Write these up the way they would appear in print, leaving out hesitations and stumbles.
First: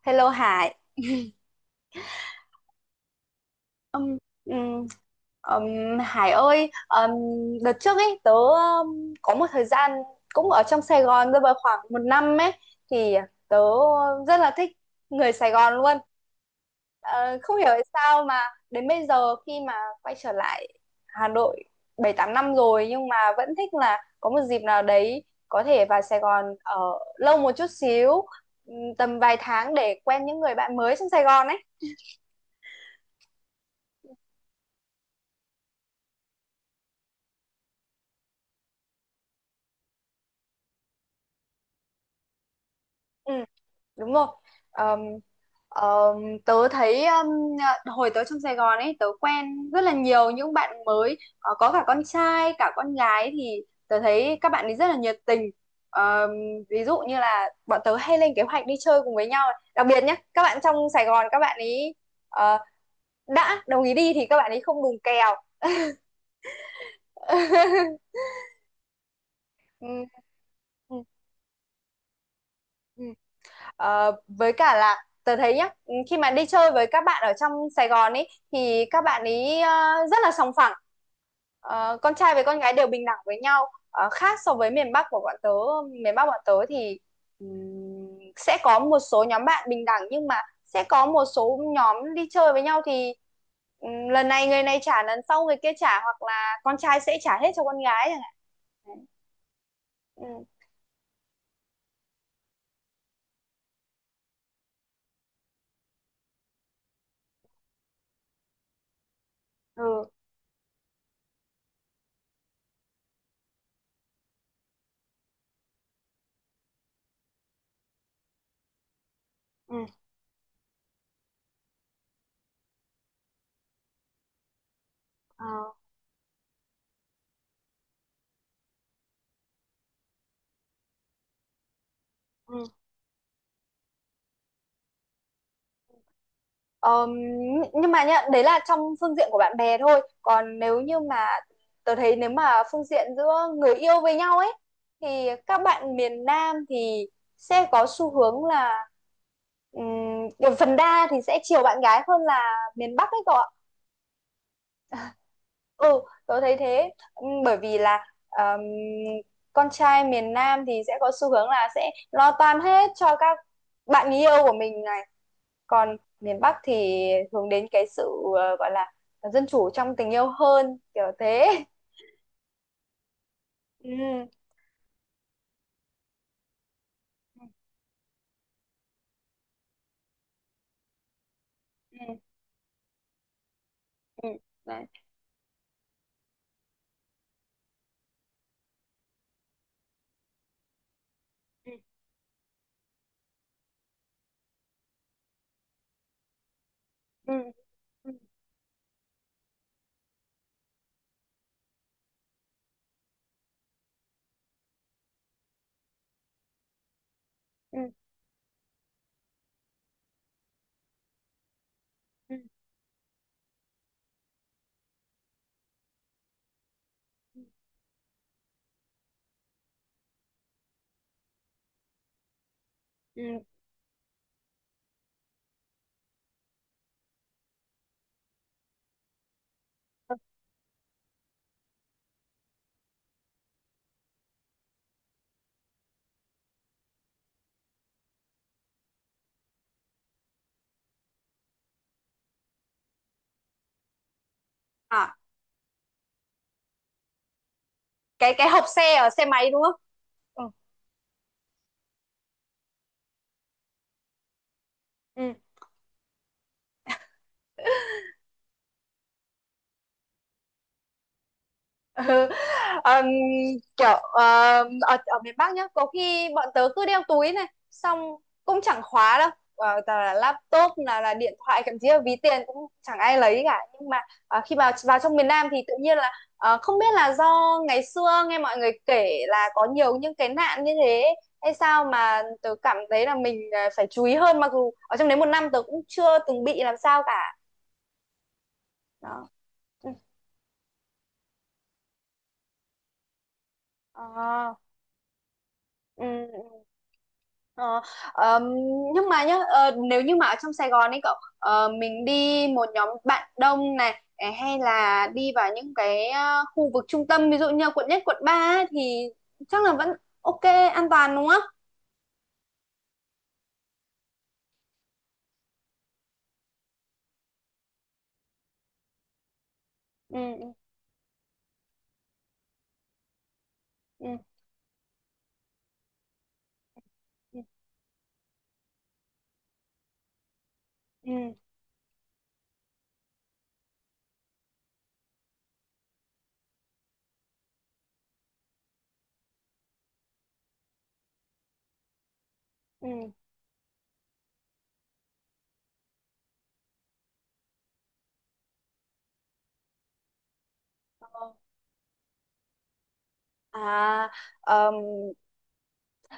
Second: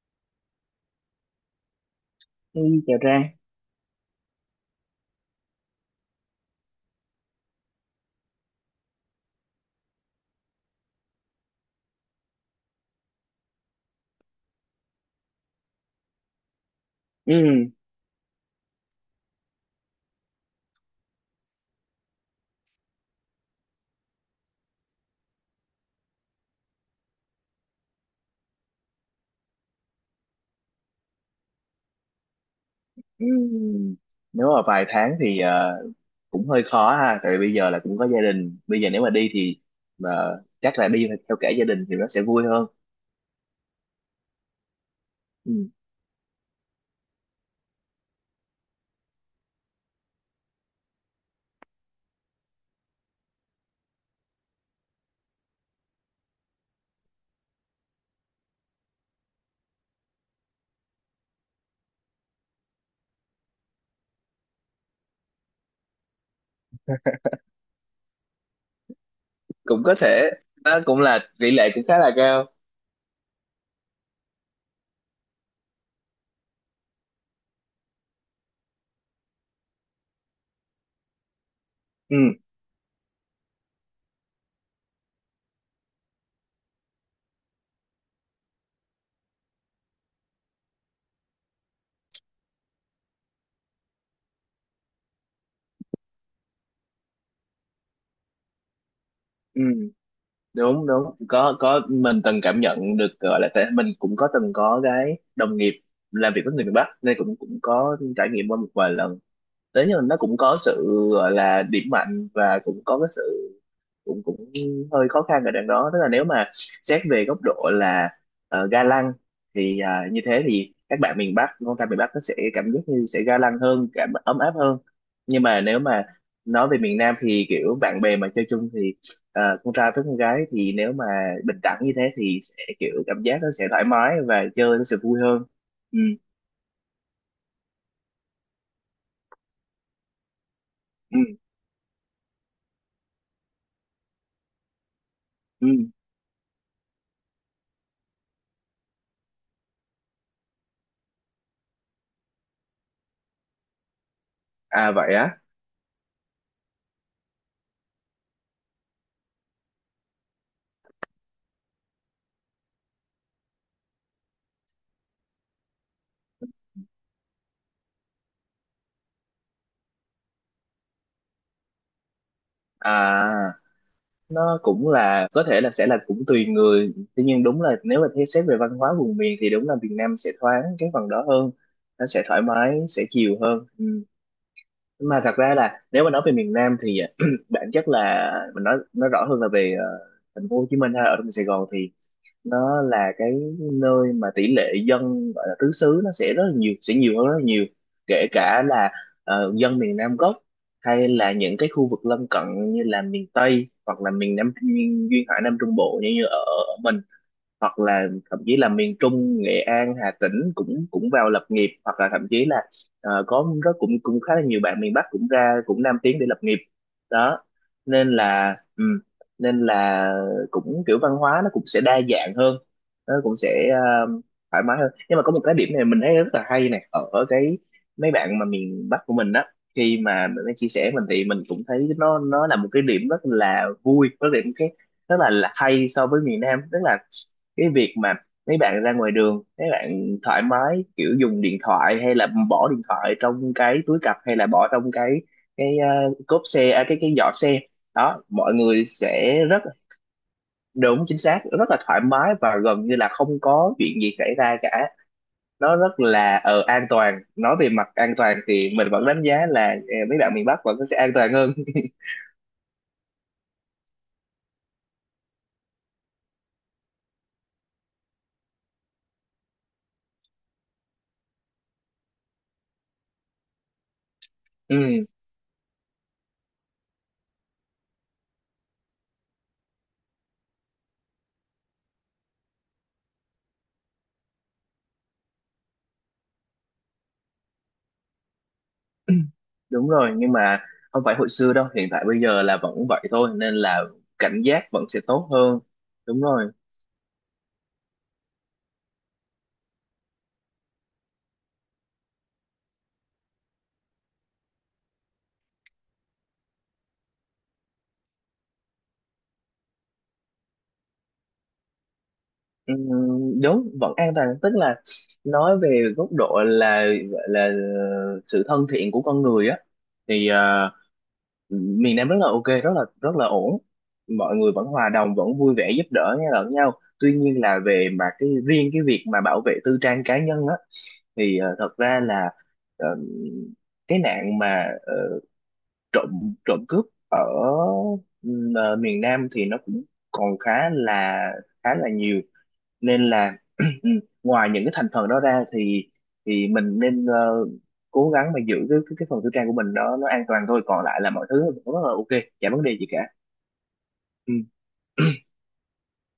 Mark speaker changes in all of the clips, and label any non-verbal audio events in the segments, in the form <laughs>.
Speaker 1: Hello Hải.
Speaker 2: Hey, chào Trang.
Speaker 1: Ừm, ừm, Hải ơi, đợt trước ấy tớ có một thời gian cũng ở trong Sài Gòn, rơi vào khoảng một năm ấy, thì tớ rất là thích người Sài Gòn luôn. Ờ, Không hiểu
Speaker 2: Ừ.
Speaker 1: tại sao mà đến bây giờ khi mà quay trở lại Hà Nội 7-8 năm rồi nhưng mà vẫn thích là có một dịp nào đấy có thể vào Sài Gòn ở lâu một chút xíu, tầm vài tháng để quen những người bạn mới trong Sài Gòn ấy.
Speaker 2: Ừ. Nếu mà vài tháng thì cũng hơi khó ha, tại vì bây giờ là cũng có gia đình. Bây giờ nếu mà đi thì mà chắc là đi theo cả gia đình thì nó sẽ vui hơn.
Speaker 1: Ừ, đúng rồi. Ờm,
Speaker 2: Ừ.
Speaker 1: ờm, Tớ thấy hồi tớ trong Sài Gòn ấy tớ quen rất là nhiều những bạn mới. Ờ, có cả con trai cả con gái thì tớ thấy các bạn ấy rất là nhiệt tình. Ờm, Ví dụ như là bọn tớ hay lên kế hoạch đi chơi cùng với nhau, đặc biệt nhé các bạn trong Sài Gòn, các bạn ấy ờ, đã đồng ý đi thì các bạn ấy không đùng kèo. <laughs>
Speaker 2: Cũng có
Speaker 1: Ừ,
Speaker 2: thể, đó cũng
Speaker 1: ừ,
Speaker 2: là tỷ lệ cũng khá là cao.
Speaker 1: ừ. Với cả là tớ thấy nhá, khi mà đi chơi với các bạn ở trong Sài Gòn ấy thì các bạn ấy rất là sòng phẳng. Con
Speaker 2: Ừ.
Speaker 1: trai với con gái đều bình đẳng với nhau, khác so với miền Bắc của bọn tớ. Miền Bắc bọn tớ thì ừm, sẽ có một số nhóm bạn bình đẳng, nhưng mà sẽ có một số nhóm đi chơi với nhau thì lần này người này trả, lần sau người kia trả, hoặc là con trai sẽ trả hết cho con gái chẳng hạn. Đấy.
Speaker 2: Ừ.
Speaker 1: Ừ,
Speaker 2: Đúng đúng. Có mình từng cảm nhận được gọi là tại mình cũng có từng có cái đồng nghiệp làm việc với người miền Bắc nên cũng cũng có trải nghiệm qua một vài lần. Thế nhưng mà
Speaker 1: ừ,
Speaker 2: nó cũng có sự gọi là điểm mạnh và cũng có cái sự cũng cũng hơi khó khăn ở đằng đó, tức là nếu mà xét về góc độ là ga lăng
Speaker 1: ừ.
Speaker 2: thì như thế thì các bạn miền Bắc con trai miền Bắc nó sẽ cảm giác như sẽ ga lăng hơn, cảm ấm áp hơn. Nhưng mà
Speaker 1: Ờ.
Speaker 2: nếu mà nói về miền Nam thì kiểu bạn bè mà chơi chung thì con trai với con gái thì nếu mà bình đẳng như thế thì
Speaker 1: Ừ.
Speaker 2: sẽ kiểu cảm giác nó sẽ thoải mái và chơi nó sẽ vui hơn. Ừ.
Speaker 1: Ờm, nhưng mà nhá, đấy là trong phương diện của bạn bè thôi. Còn nếu như
Speaker 2: Ừ.
Speaker 1: mà tớ thấy, nếu mà phương diện giữa người yêu với nhau ấy, thì các
Speaker 2: Ừ.
Speaker 1: bạn miền Nam thì sẽ có xu hướng là kiểu phần đa thì sẽ chiều bạn gái hơn là miền Bắc ấy cậu ạ.
Speaker 2: À vậy á.
Speaker 1: Ừ, tớ thấy thế. Bởi vì là con trai miền Nam thì sẽ có xu hướng là sẽ lo toan hết cho các bạn người yêu của mình này, còn miền Bắc thì hướng đến cái sự gọi là dân chủ trong tình yêu hơn, kiểu thế.
Speaker 2: à
Speaker 1: Ừ.
Speaker 2: nó cũng là có thể là sẽ là cũng tùy người, tuy nhiên đúng là nếu mà thế xét về văn hóa vùng miền thì đúng là Việt Nam sẽ thoáng cái phần đó hơn, nó
Speaker 1: Ừ.
Speaker 2: sẽ thoải mái sẽ chiều hơn. Ừ.
Speaker 1: Ừ. Đấy.
Speaker 2: Mà thật ra là nếu mà nói về miền Nam thì <clears throat> bản chất là mình nói rõ hơn là về thành phố Hồ Chí Minh hay ở trong Sài Gòn
Speaker 1: Ừ
Speaker 2: thì nó là cái nơi mà tỷ lệ dân gọi là tứ xứ nó sẽ rất là nhiều, sẽ nhiều hơn
Speaker 1: ừ.
Speaker 2: rất là nhiều,
Speaker 1: Ừ.
Speaker 2: kể cả là dân miền Nam gốc hay là những cái khu vực lân cận như là miền Tây, hoặc là miền Nam, miền duyên hải Nam Trung Bộ, như ở mình,
Speaker 1: Ừ.
Speaker 2: hoặc là thậm chí là miền Trung, Nghệ An, Hà Tĩnh cũng cũng vào lập nghiệp, hoặc là thậm
Speaker 1: Ừ.
Speaker 2: chí là có cũng cũng khá là nhiều bạn miền Bắc cũng ra, cũng Nam tiến để lập nghiệp
Speaker 1: Ừ.
Speaker 2: đó. Nên là nên là cũng kiểu văn hóa nó cũng sẽ đa dạng hơn, nó cũng
Speaker 1: Ừ.
Speaker 2: sẽ thoải mái hơn. Nhưng mà có một cái điểm này mình thấy rất là hay này, ở ở cái mấy bạn mà miền Bắc của mình đó, khi mà mình mới chia sẻ mình thì mình cũng thấy nó là một cái điểm rất là vui, rất là một cái rất là hay so với miền Nam, tức là cái việc mà mấy bạn ra ngoài đường mấy bạn thoải mái kiểu dùng điện thoại, hay là bỏ điện thoại trong cái túi cặp, hay là bỏ trong
Speaker 1: À,
Speaker 2: cốp xe, à, cái giỏ xe đó,
Speaker 1: cái
Speaker 2: mọi
Speaker 1: hộp
Speaker 2: người
Speaker 1: xe ở xe
Speaker 2: sẽ
Speaker 1: máy đúng
Speaker 2: rất
Speaker 1: không? Ừ.
Speaker 2: đúng chính xác, rất là thoải mái và gần như là không có chuyện gì xảy ra cả.
Speaker 1: Ừ.
Speaker 2: Nó rất là an toàn. Nói về mặt an toàn thì mình vẫn đánh giá là mấy bạn miền Bắc vẫn sẽ an toàn hơn.
Speaker 1: Ừ. Ờm, Kiểu ở miền Bắc nhá, có khi bọn tớ cứ đeo túi này xong cũng chẳng khóa đâu. Toàn là laptop, là điện thoại, thậm chí là ví tiền cũng chẳng ai lấy cả, nhưng mà khi vào
Speaker 2: <laughs>
Speaker 1: vào
Speaker 2: Ừ,
Speaker 1: trong miền Nam thì tự nhiên là không biết là do ngày xưa nghe mọi người kể là có nhiều những cái nạn như thế hay sao, mà tớ cảm thấy là mình phải chú ý hơn, mặc dù ở trong đấy một năm tớ cũng chưa từng bị làm sao cả. Đó.
Speaker 2: đúng
Speaker 1: Ừ.
Speaker 2: rồi. Nhưng mà không phải hồi xưa đâu, hiện tại bây giờ là vẫn vậy thôi, nên là cảnh
Speaker 1: Ờ.
Speaker 2: giác vẫn sẽ tốt hơn.
Speaker 1: Ừ.
Speaker 2: Đúng rồi.
Speaker 1: Ờ. ờm, nhưng mà nhá, nếu như mà ở trong Sài Gòn ấy cậu, mình đi một nhóm bạn đông này, hay là đi vào những cái khu vực trung tâm, ví dụ như là Quận 1, Quận 3 ấy, thì chắc là vẫn ok, an toàn đúng không?
Speaker 2: Đúng vẫn an toàn, tức là nói về góc độ là gọi là sự thân thiện của con người á, thì
Speaker 1: Ừ,
Speaker 2: miền Nam rất là ok, rất là ổn,
Speaker 1: ừ,
Speaker 2: mọi người vẫn hòa đồng, vẫn vui vẻ giúp đỡ nhau lẫn nhau. Tuy
Speaker 1: ừ,
Speaker 2: nhiên là về mà cái riêng cái việc mà bảo vệ tư trang cá nhân á
Speaker 1: ừ,
Speaker 2: thì thật ra là ờ, cái nạn mà trộm trộm cướp ở ờ, miền Nam thì nó cũng còn khá là nhiều.
Speaker 1: ừ. Ừ.
Speaker 2: Nên là <clears throat> ngoài những cái thành phần đó ra thì mình nên cố gắng mà giữ cái phần tư trang của mình đó nó an toàn thôi, còn lại là mọi
Speaker 1: Ờ.
Speaker 2: thứ rất là ok, chả vấn đề gì cả.
Speaker 1: À.
Speaker 2: Ừm.
Speaker 1: ờm,
Speaker 2: <clears throat>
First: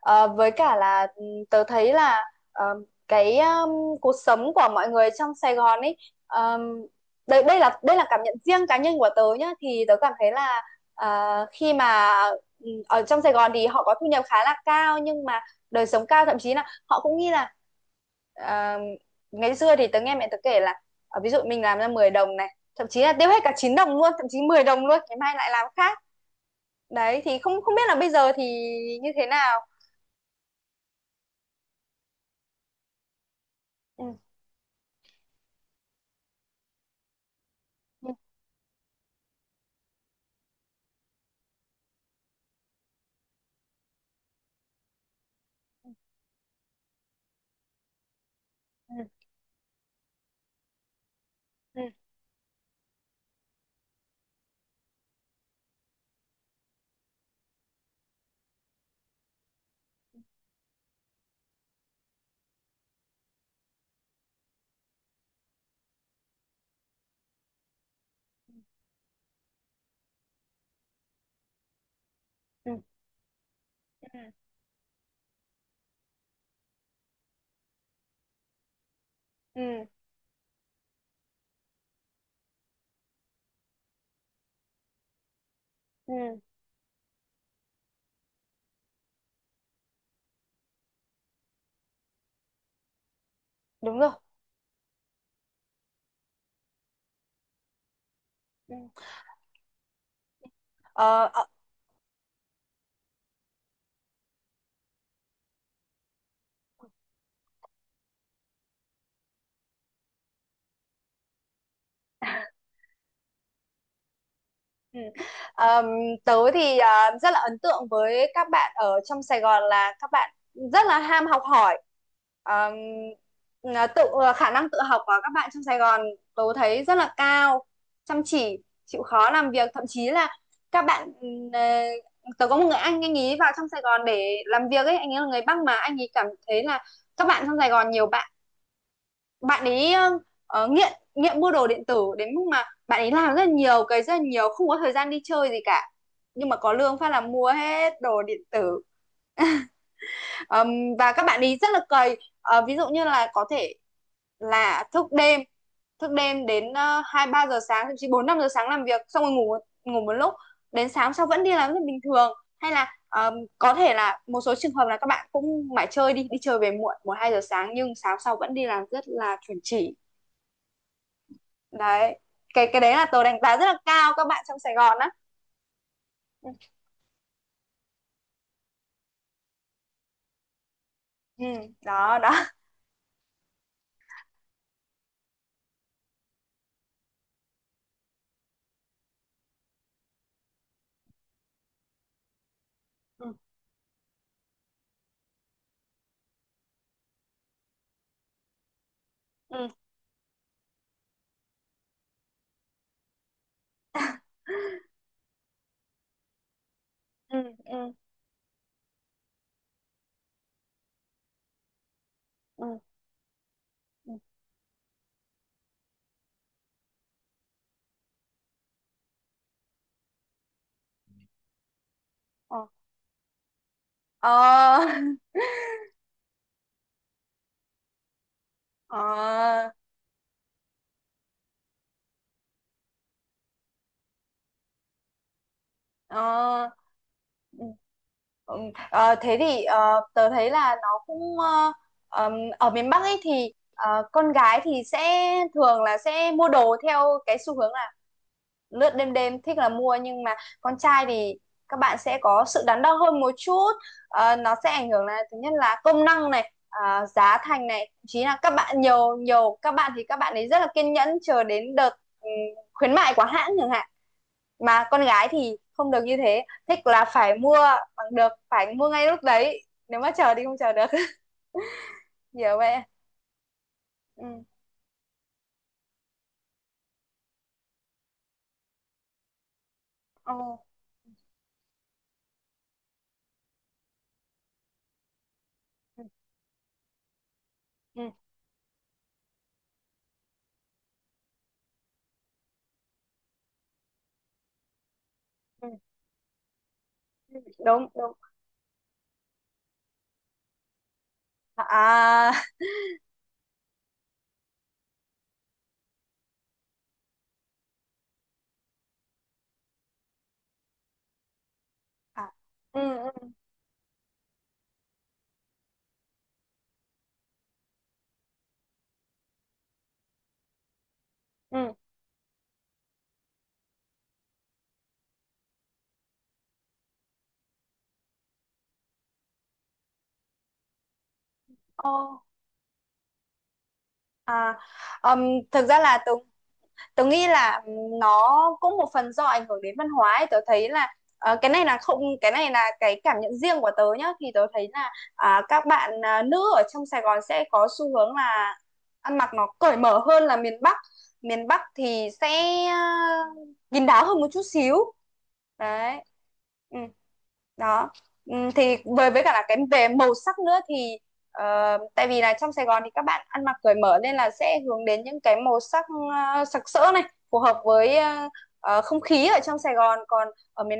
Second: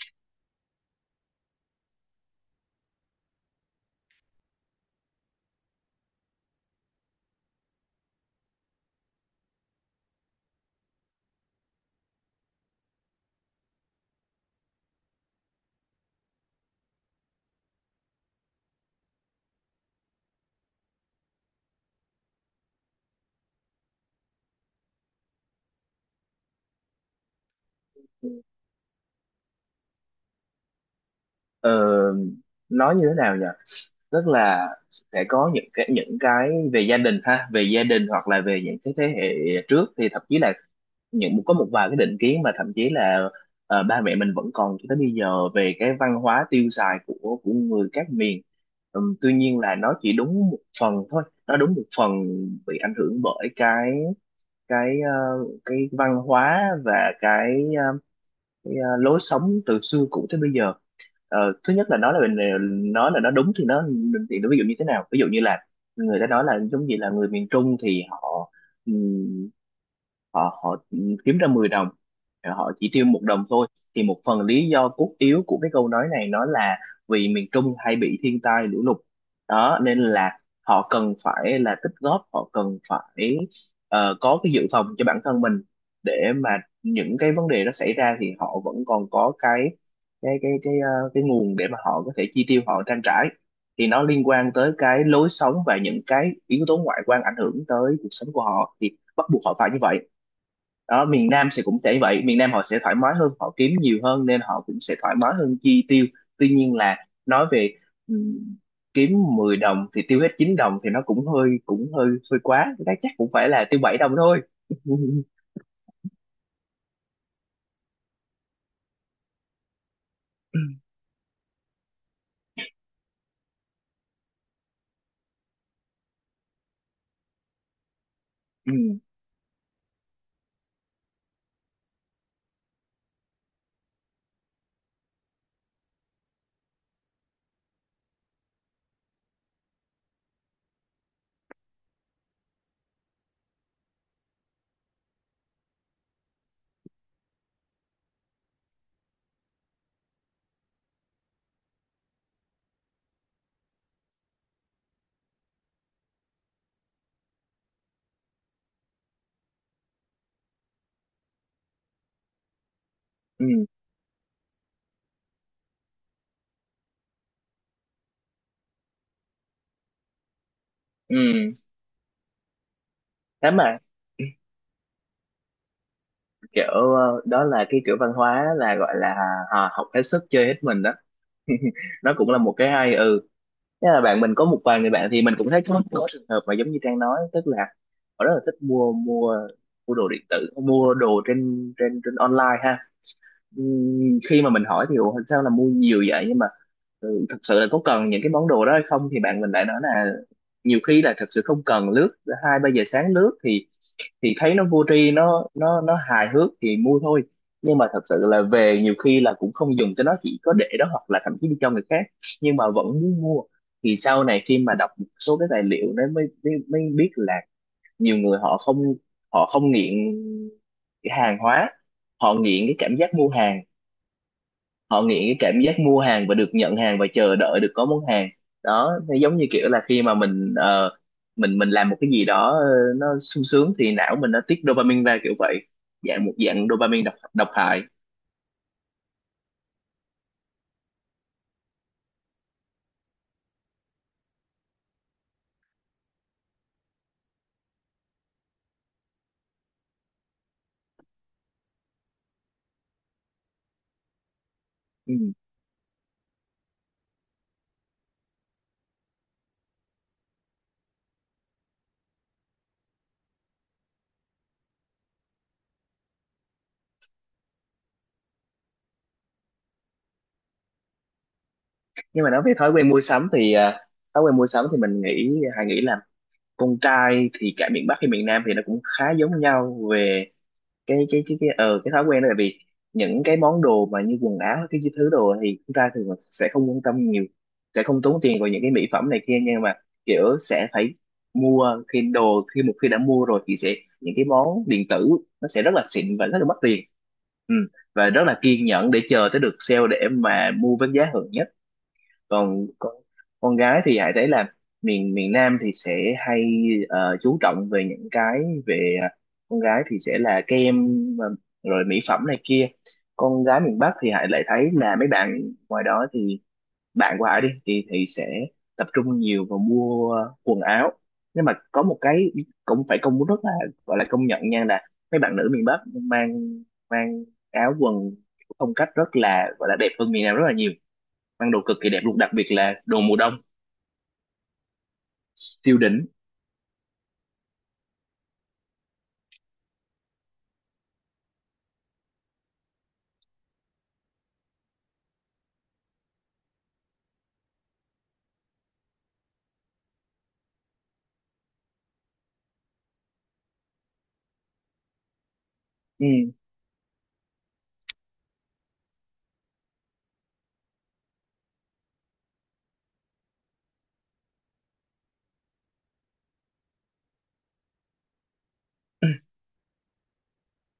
Speaker 1: Ờ, với cả là tớ thấy là ờ, cái cuộc sống của mọi người trong Sài Gòn ấy, um, đây đây là cảm nhận riêng cá nhân của tớ nhá, thì tớ cảm thấy là khi mà ở trong Sài Gòn thì họ có thu nhập khá là cao, nhưng mà đời sống cao, thậm chí là họ cũng nghĩ là à, ngày xưa thì tớ nghe mẹ tớ kể là ví dụ mình làm ra 10 đồng này, thậm chí là tiêu hết cả 9 đồng luôn, thậm chí 10 đồng luôn, ngày mai lại làm khác. Đấy thì không không biết là bây giờ thì như thế nào.
Speaker 2: Ờ, nói như thế nào nhỉ,
Speaker 1: Ừ.
Speaker 2: tức là sẽ có những cái về gia đình ha, về gia đình hoặc là về những cái thế hệ trước thì thậm chí là có một vài cái định kiến mà thậm chí là ba mẹ mình vẫn còn cho tới bây giờ về
Speaker 1: Ừ,
Speaker 2: cái văn hóa tiêu xài của người các miền. Tuy nhiên là nó chỉ đúng một phần thôi, nó đúng
Speaker 1: ừ,
Speaker 2: một phần, bị ảnh hưởng bởi cái ờ, cái văn hóa và cái lối sống từ xưa cũ tới bây giờ. Thứ nhất là nói là nói là nó đúng thì nó ví dụ như thế nào, ví dụ như là người ta nói là giống như là người miền Trung thì họ ừm, họ họ kiếm ra 10 đồng, họ
Speaker 1: ừ,
Speaker 2: chỉ tiêu 1 đồng thôi. Thì
Speaker 1: ừ,
Speaker 2: một phần lý do cốt yếu của cái câu nói này nó là vì miền Trung hay bị thiên tai lũ lụt đó,
Speaker 1: ừ.
Speaker 2: nên là họ cần phải là tích góp, họ cần phải có cái dự phòng cho bản thân mình,
Speaker 1: Ừ,
Speaker 2: để mà những cái vấn đề đó xảy ra thì họ vẫn còn có cái nguồn để mà họ có thể chi tiêu, họ trang trải. Thì
Speaker 1: đúng
Speaker 2: nó
Speaker 1: rồi.
Speaker 2: liên quan tới cái lối sống và những cái yếu tố ngoại quan ảnh hưởng tới cuộc sống của họ thì
Speaker 1: Ừ.
Speaker 2: bắt buộc họ phải như vậy đó.
Speaker 1: Ờ.
Speaker 2: Miền
Speaker 1: Ờ.
Speaker 2: Nam sẽ cũng sẽ như vậy, miền Nam họ sẽ thoải mái hơn, họ kiếm nhiều hơn nên họ cũng sẽ thoải mái hơn chi tiêu. Tuy nhiên là nói về ừ, kiếm 10 đồng thì tiêu hết 9 đồng thì nó cũng hơi hơi quá, cái đó chắc cũng phải là tiêu 7 đồng thôi. <laughs>
Speaker 1: Ừ. Ờm, Tớ thì rất là ấn tượng với các bạn ở trong Sài Gòn là các bạn rất là ham học hỏi. Ờm, là tự khả năng tự học của các bạn trong Sài Gòn tớ thấy rất là cao, chăm chỉ
Speaker 2: Ừ.
Speaker 1: chịu khó làm việc, thậm chí là các bạn tớ có một người anh ấy vào trong Sài Gòn để làm việc ấy, anh ấy là người Bắc mà anh ấy cảm thấy là các bạn trong Sài Gòn nhiều bạn ấy nghiện nghiện mua đồ điện tử đến mức mà bạn ấy làm rất là nhiều cái, rất là nhiều, không có thời gian đi chơi gì cả, nhưng mà có lương phát là mua hết đồ điện tử. Ờm, và các bạn ấy rất là cày. Ờ, Ví dụ như là có thể là thức đêm, thức đêm đến 2-3 giờ sáng, thậm chí 4-5 giờ sáng làm việc xong rồi ngủ, một lúc đến sáng sau vẫn đi làm rất bình thường. Hay là
Speaker 2: Ừ.
Speaker 1: có thể là một số trường hợp là các bạn cũng mải chơi, đi đi chơi về muộn 1-2 giờ sáng, nhưng sáng sau vẫn đi làm rất là chuẩn chỉ.
Speaker 2: Ừ.
Speaker 1: Đấy. Cái đấy là tớ đánh
Speaker 2: Thế
Speaker 1: giá rất là
Speaker 2: mà
Speaker 1: cao các bạn trong Sài Gòn á. Ừ.
Speaker 2: kiểu đó là cái kiểu văn hóa là gọi là học hết sức chơi hết mình đó.
Speaker 1: Ừ,
Speaker 2: <laughs> Nó
Speaker 1: đó
Speaker 2: cũng là
Speaker 1: đó.
Speaker 2: một cái hay. Ừ. Thế là bạn mình có một vài người bạn thì mình cũng thấy có trường hợp mà giống như Trang nói, tức là họ rất là thích mua mua mua đồ điện tử, mua đồ trên trên trên online ha.
Speaker 1: Ừ,
Speaker 2: Khi mà mình hỏi thì "Ủa, sao là mua nhiều vậy nhưng mà thật sự là có cần những cái món đồ đó hay không", thì bạn mình lại
Speaker 1: ừ,
Speaker 2: nói là nhiều khi là thật sự không cần, lướt hai ba giờ sáng lướt thì thấy nó vô tri, nó hài hước thì mua thôi.
Speaker 1: ừ,
Speaker 2: Nhưng mà
Speaker 1: ừ,
Speaker 2: thật sự là về nhiều khi là cũng không dùng cho nó, chỉ có để đó hoặc là thậm chí đi cho người khác, nhưng mà
Speaker 1: ừ.
Speaker 2: vẫn muốn mua. Thì
Speaker 1: Ừ.
Speaker 2: sau này khi mà đọc một số cái tài liệu đấy mới mới, mới biết là nhiều người họ không nghiện cái hàng hóa, họ
Speaker 1: Ờ,
Speaker 2: nghiện cái cảm giác mua hàng,
Speaker 1: ờ,
Speaker 2: họ nghiện cái cảm giác mua hàng và được nhận hàng và chờ đợi được có món hàng đó.
Speaker 1: ờ.
Speaker 2: Nó giống như kiểu là khi mà mình mình làm một cái gì đó nó sung sướng thì não mình nó tiết dopamine ra kiểu vậy, một dạng dopamine độc độc
Speaker 1: Ờ.
Speaker 2: hại.
Speaker 1: Ừ, thế thì tớ thấy là nó cũng ờm, ở miền Bắc ấy thì con gái thì sẽ thường là sẽ mua đồ theo cái xu hướng là lướt đêm, đêm thích là mua, nhưng mà con trai thì các bạn sẽ có sự đắn đo hơn một chút. Nó sẽ ảnh hưởng
Speaker 2: Ừ.
Speaker 1: là thứ nhất là công năng này, giá thành này, thậm chí là các bạn nhiều nhiều các bạn thì các bạn ấy rất là kiên nhẫn chờ đến đợt ừ, khuyến mại của hãng chẳng hạn, mà con gái thì không được như thế, thích là phải mua bằng được, phải mua ngay lúc đấy, nếu mà chờ thì không chờ được. <laughs>
Speaker 2: Nhưng mà nói về
Speaker 1: Hiểu
Speaker 2: thói
Speaker 1: vậy.
Speaker 2: quen mua sắm thì
Speaker 1: Ừ.
Speaker 2: mình nghĩ, hay nghĩ là con trai thì cả miền Bắc hay miền Nam thì nó cũng khá giống nhau về
Speaker 1: Ừ.
Speaker 2: cái thói quen đó, là vì những cái món đồ mà như quần áo cái thứ đồ thì chúng ta
Speaker 1: Ừ.
Speaker 2: thường là sẽ không quan tâm nhiều, sẽ không
Speaker 1: Ừ.
Speaker 2: tốn tiền vào những cái mỹ phẩm này kia, nhưng mà kiểu sẽ phải mua khi đồ, khi một khi đã mua rồi thì sẽ những cái món điện tử nó sẽ
Speaker 1: Ừ.
Speaker 2: rất là xịn và rất là mất tiền.
Speaker 1: Ừ.
Speaker 2: Ừ.
Speaker 1: Đúng
Speaker 2: Và
Speaker 1: đúng.
Speaker 2: rất là kiên nhẫn để chờ tới được sale để mà mua với giá hời nhất.
Speaker 1: À à.
Speaker 2: Còn con gái thì Hải thấy là miền miền Nam thì sẽ hay chú trọng về những cái về con gái thì sẽ là kem ờ, rồi mỹ phẩm
Speaker 1: À.
Speaker 2: này kia.
Speaker 1: Ừ. Ừ.
Speaker 2: Con gái miền Bắc thì Hải lại thấy là mấy bạn ngoài đó thì bạn của Hải đi thì sẽ tập trung nhiều vào mua quần áo. Nhưng mà
Speaker 1: Ừ.
Speaker 2: có một cái cũng phải công rất là gọi là công nhận nha là mấy bạn nữ miền Bắc mang mang áo quần phong cách rất là gọi là đẹp hơn miền Nam rất là nhiều, ăn đồ cực kỳ đẹp
Speaker 1: Ồ.
Speaker 2: luôn, đặc biệt là đồ mùa đông
Speaker 1: À. ừm, Thực ra
Speaker 2: siêu
Speaker 1: là
Speaker 2: đỉnh.
Speaker 1: Tường, tớ nghĩ là nó cũng một phần do ảnh hưởng đến văn hóa ấy. Tớ thấy là cái này là không, cái này là cái cảm nhận riêng của tớ nhá, thì tớ thấy là các bạn nữ ở trong Sài Gòn sẽ có xu hướng là ăn mặc nó cởi mở hơn là miền Bắc. Miền Bắc thì sẽ à, kín đáo hơn một chút xíu. Đấy.
Speaker 2: Ừ.
Speaker 1: Ừ. Đó. Thì với cả là cái về màu sắc nữa thì, Ờ, tại vì là trong Sài Gòn thì các bạn ăn mặc cởi mở nên là sẽ hướng đến những cái màu sắc sặc sỡ này, phù hợp với không khí ở trong Sài Gòn. Còn ở miền,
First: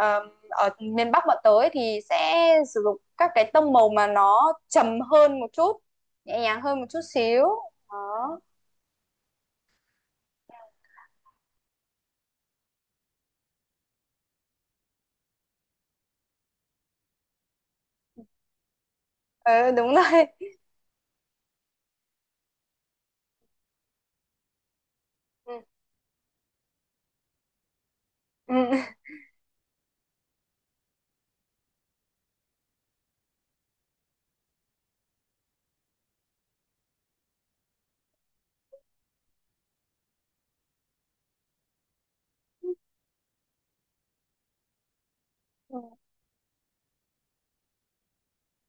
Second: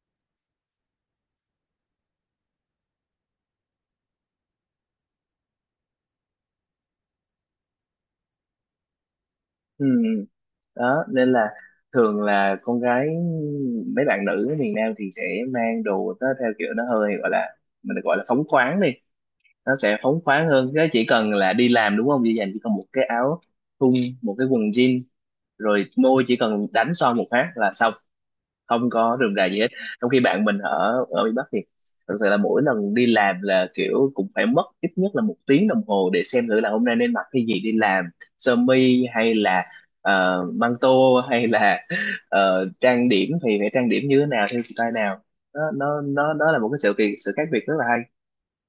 Speaker 1: ở miền Bắc bọn tới thì sẽ sử dụng các cái tông màu mà nó trầm hơn một chút, nhẹ nhàng hơn một chút xíu. Đó.
Speaker 2: Ừ. Đó nên là thường là con gái, mấy bạn nữ ở miền Nam thì sẽ mang đồ nó theo kiểu nó hơi gọi là, mình gọi là phóng khoáng đi,
Speaker 1: Ờ,
Speaker 2: nó
Speaker 1: đúng
Speaker 2: sẽ phóng
Speaker 1: rồi.
Speaker 2: khoáng hơn, cái chỉ cần là đi làm đúng không, dễ dàng, chỉ cần một cái áo thun, một cái quần jean,
Speaker 1: Ừ.
Speaker 2: rồi môi chỉ cần đánh son một phát là xong, không có rườm rà gì hết. Trong khi bạn mình ở ở miền Bắc thì thật sự là mỗi lần đi làm là kiểu cũng phải mất ít nhất là 1 tiếng đồng hồ để xem thử là hôm nay nên mặc cái gì đi làm, sơ mi hay là măng tô, hay là trang điểm thì phải trang điểm như thế nào, theo style nào.
Speaker 1: Ừ. <laughs>
Speaker 2: Nó Đó là một cái sự việc sự khác biệt rất là hay.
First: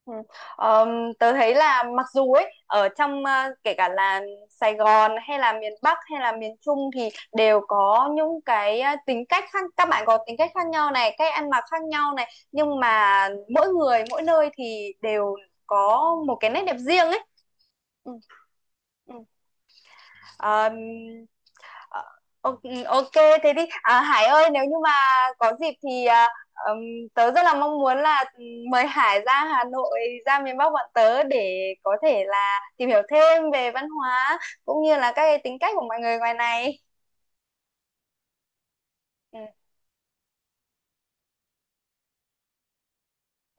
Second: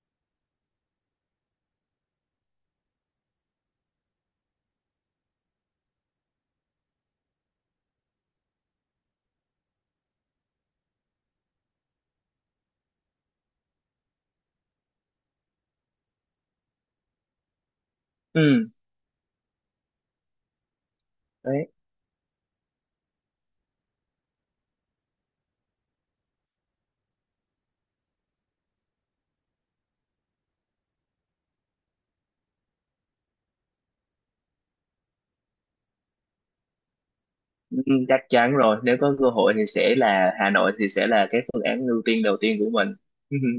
Speaker 1: Ừ. Ờm, Tớ thấy là, mặc dù ấy, ở trong kể cả là Sài Gòn hay là miền Bắc hay là miền Trung thì đều có những cái tính cách khác, các bạn có tính cách khác nhau này, cách ăn mặc khác nhau này, nhưng mà mỗi người mỗi nơi thì đều có một cái nét đẹp riêng ấy. Ừ.
Speaker 2: Ừ.
Speaker 1: Ừ. Ờm,
Speaker 2: Đấy.
Speaker 1: Ờ, ok, ok, thế thì Hải ơi, nếu như mà có dịp thì ừm, tớ rất là mong muốn là mời Hải ra Hà Nội, ra miền Bắc bọn tớ để có thể là tìm hiểu thêm về văn hóa cũng như là các cái tính cách của mọi người ngoài này.
Speaker 2: Ừ, chắc chắn rồi, nếu có cơ
Speaker 1: Ừ,
Speaker 2: hội thì sẽ là Hà Nội thì sẽ là cái phương án ưu tiên đầu tiên của mình.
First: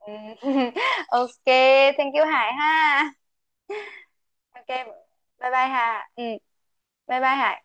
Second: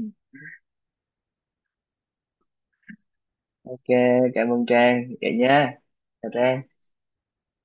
Speaker 1: ừ. <laughs> Ok, thank you Hải ha.
Speaker 2: Ok, cảm ơn
Speaker 1: Ok,
Speaker 2: Trang vậy
Speaker 1: bye bye
Speaker 2: nha.
Speaker 1: Hà, ừ,
Speaker 2: Chào Trang.
Speaker 1: bye bye Hải.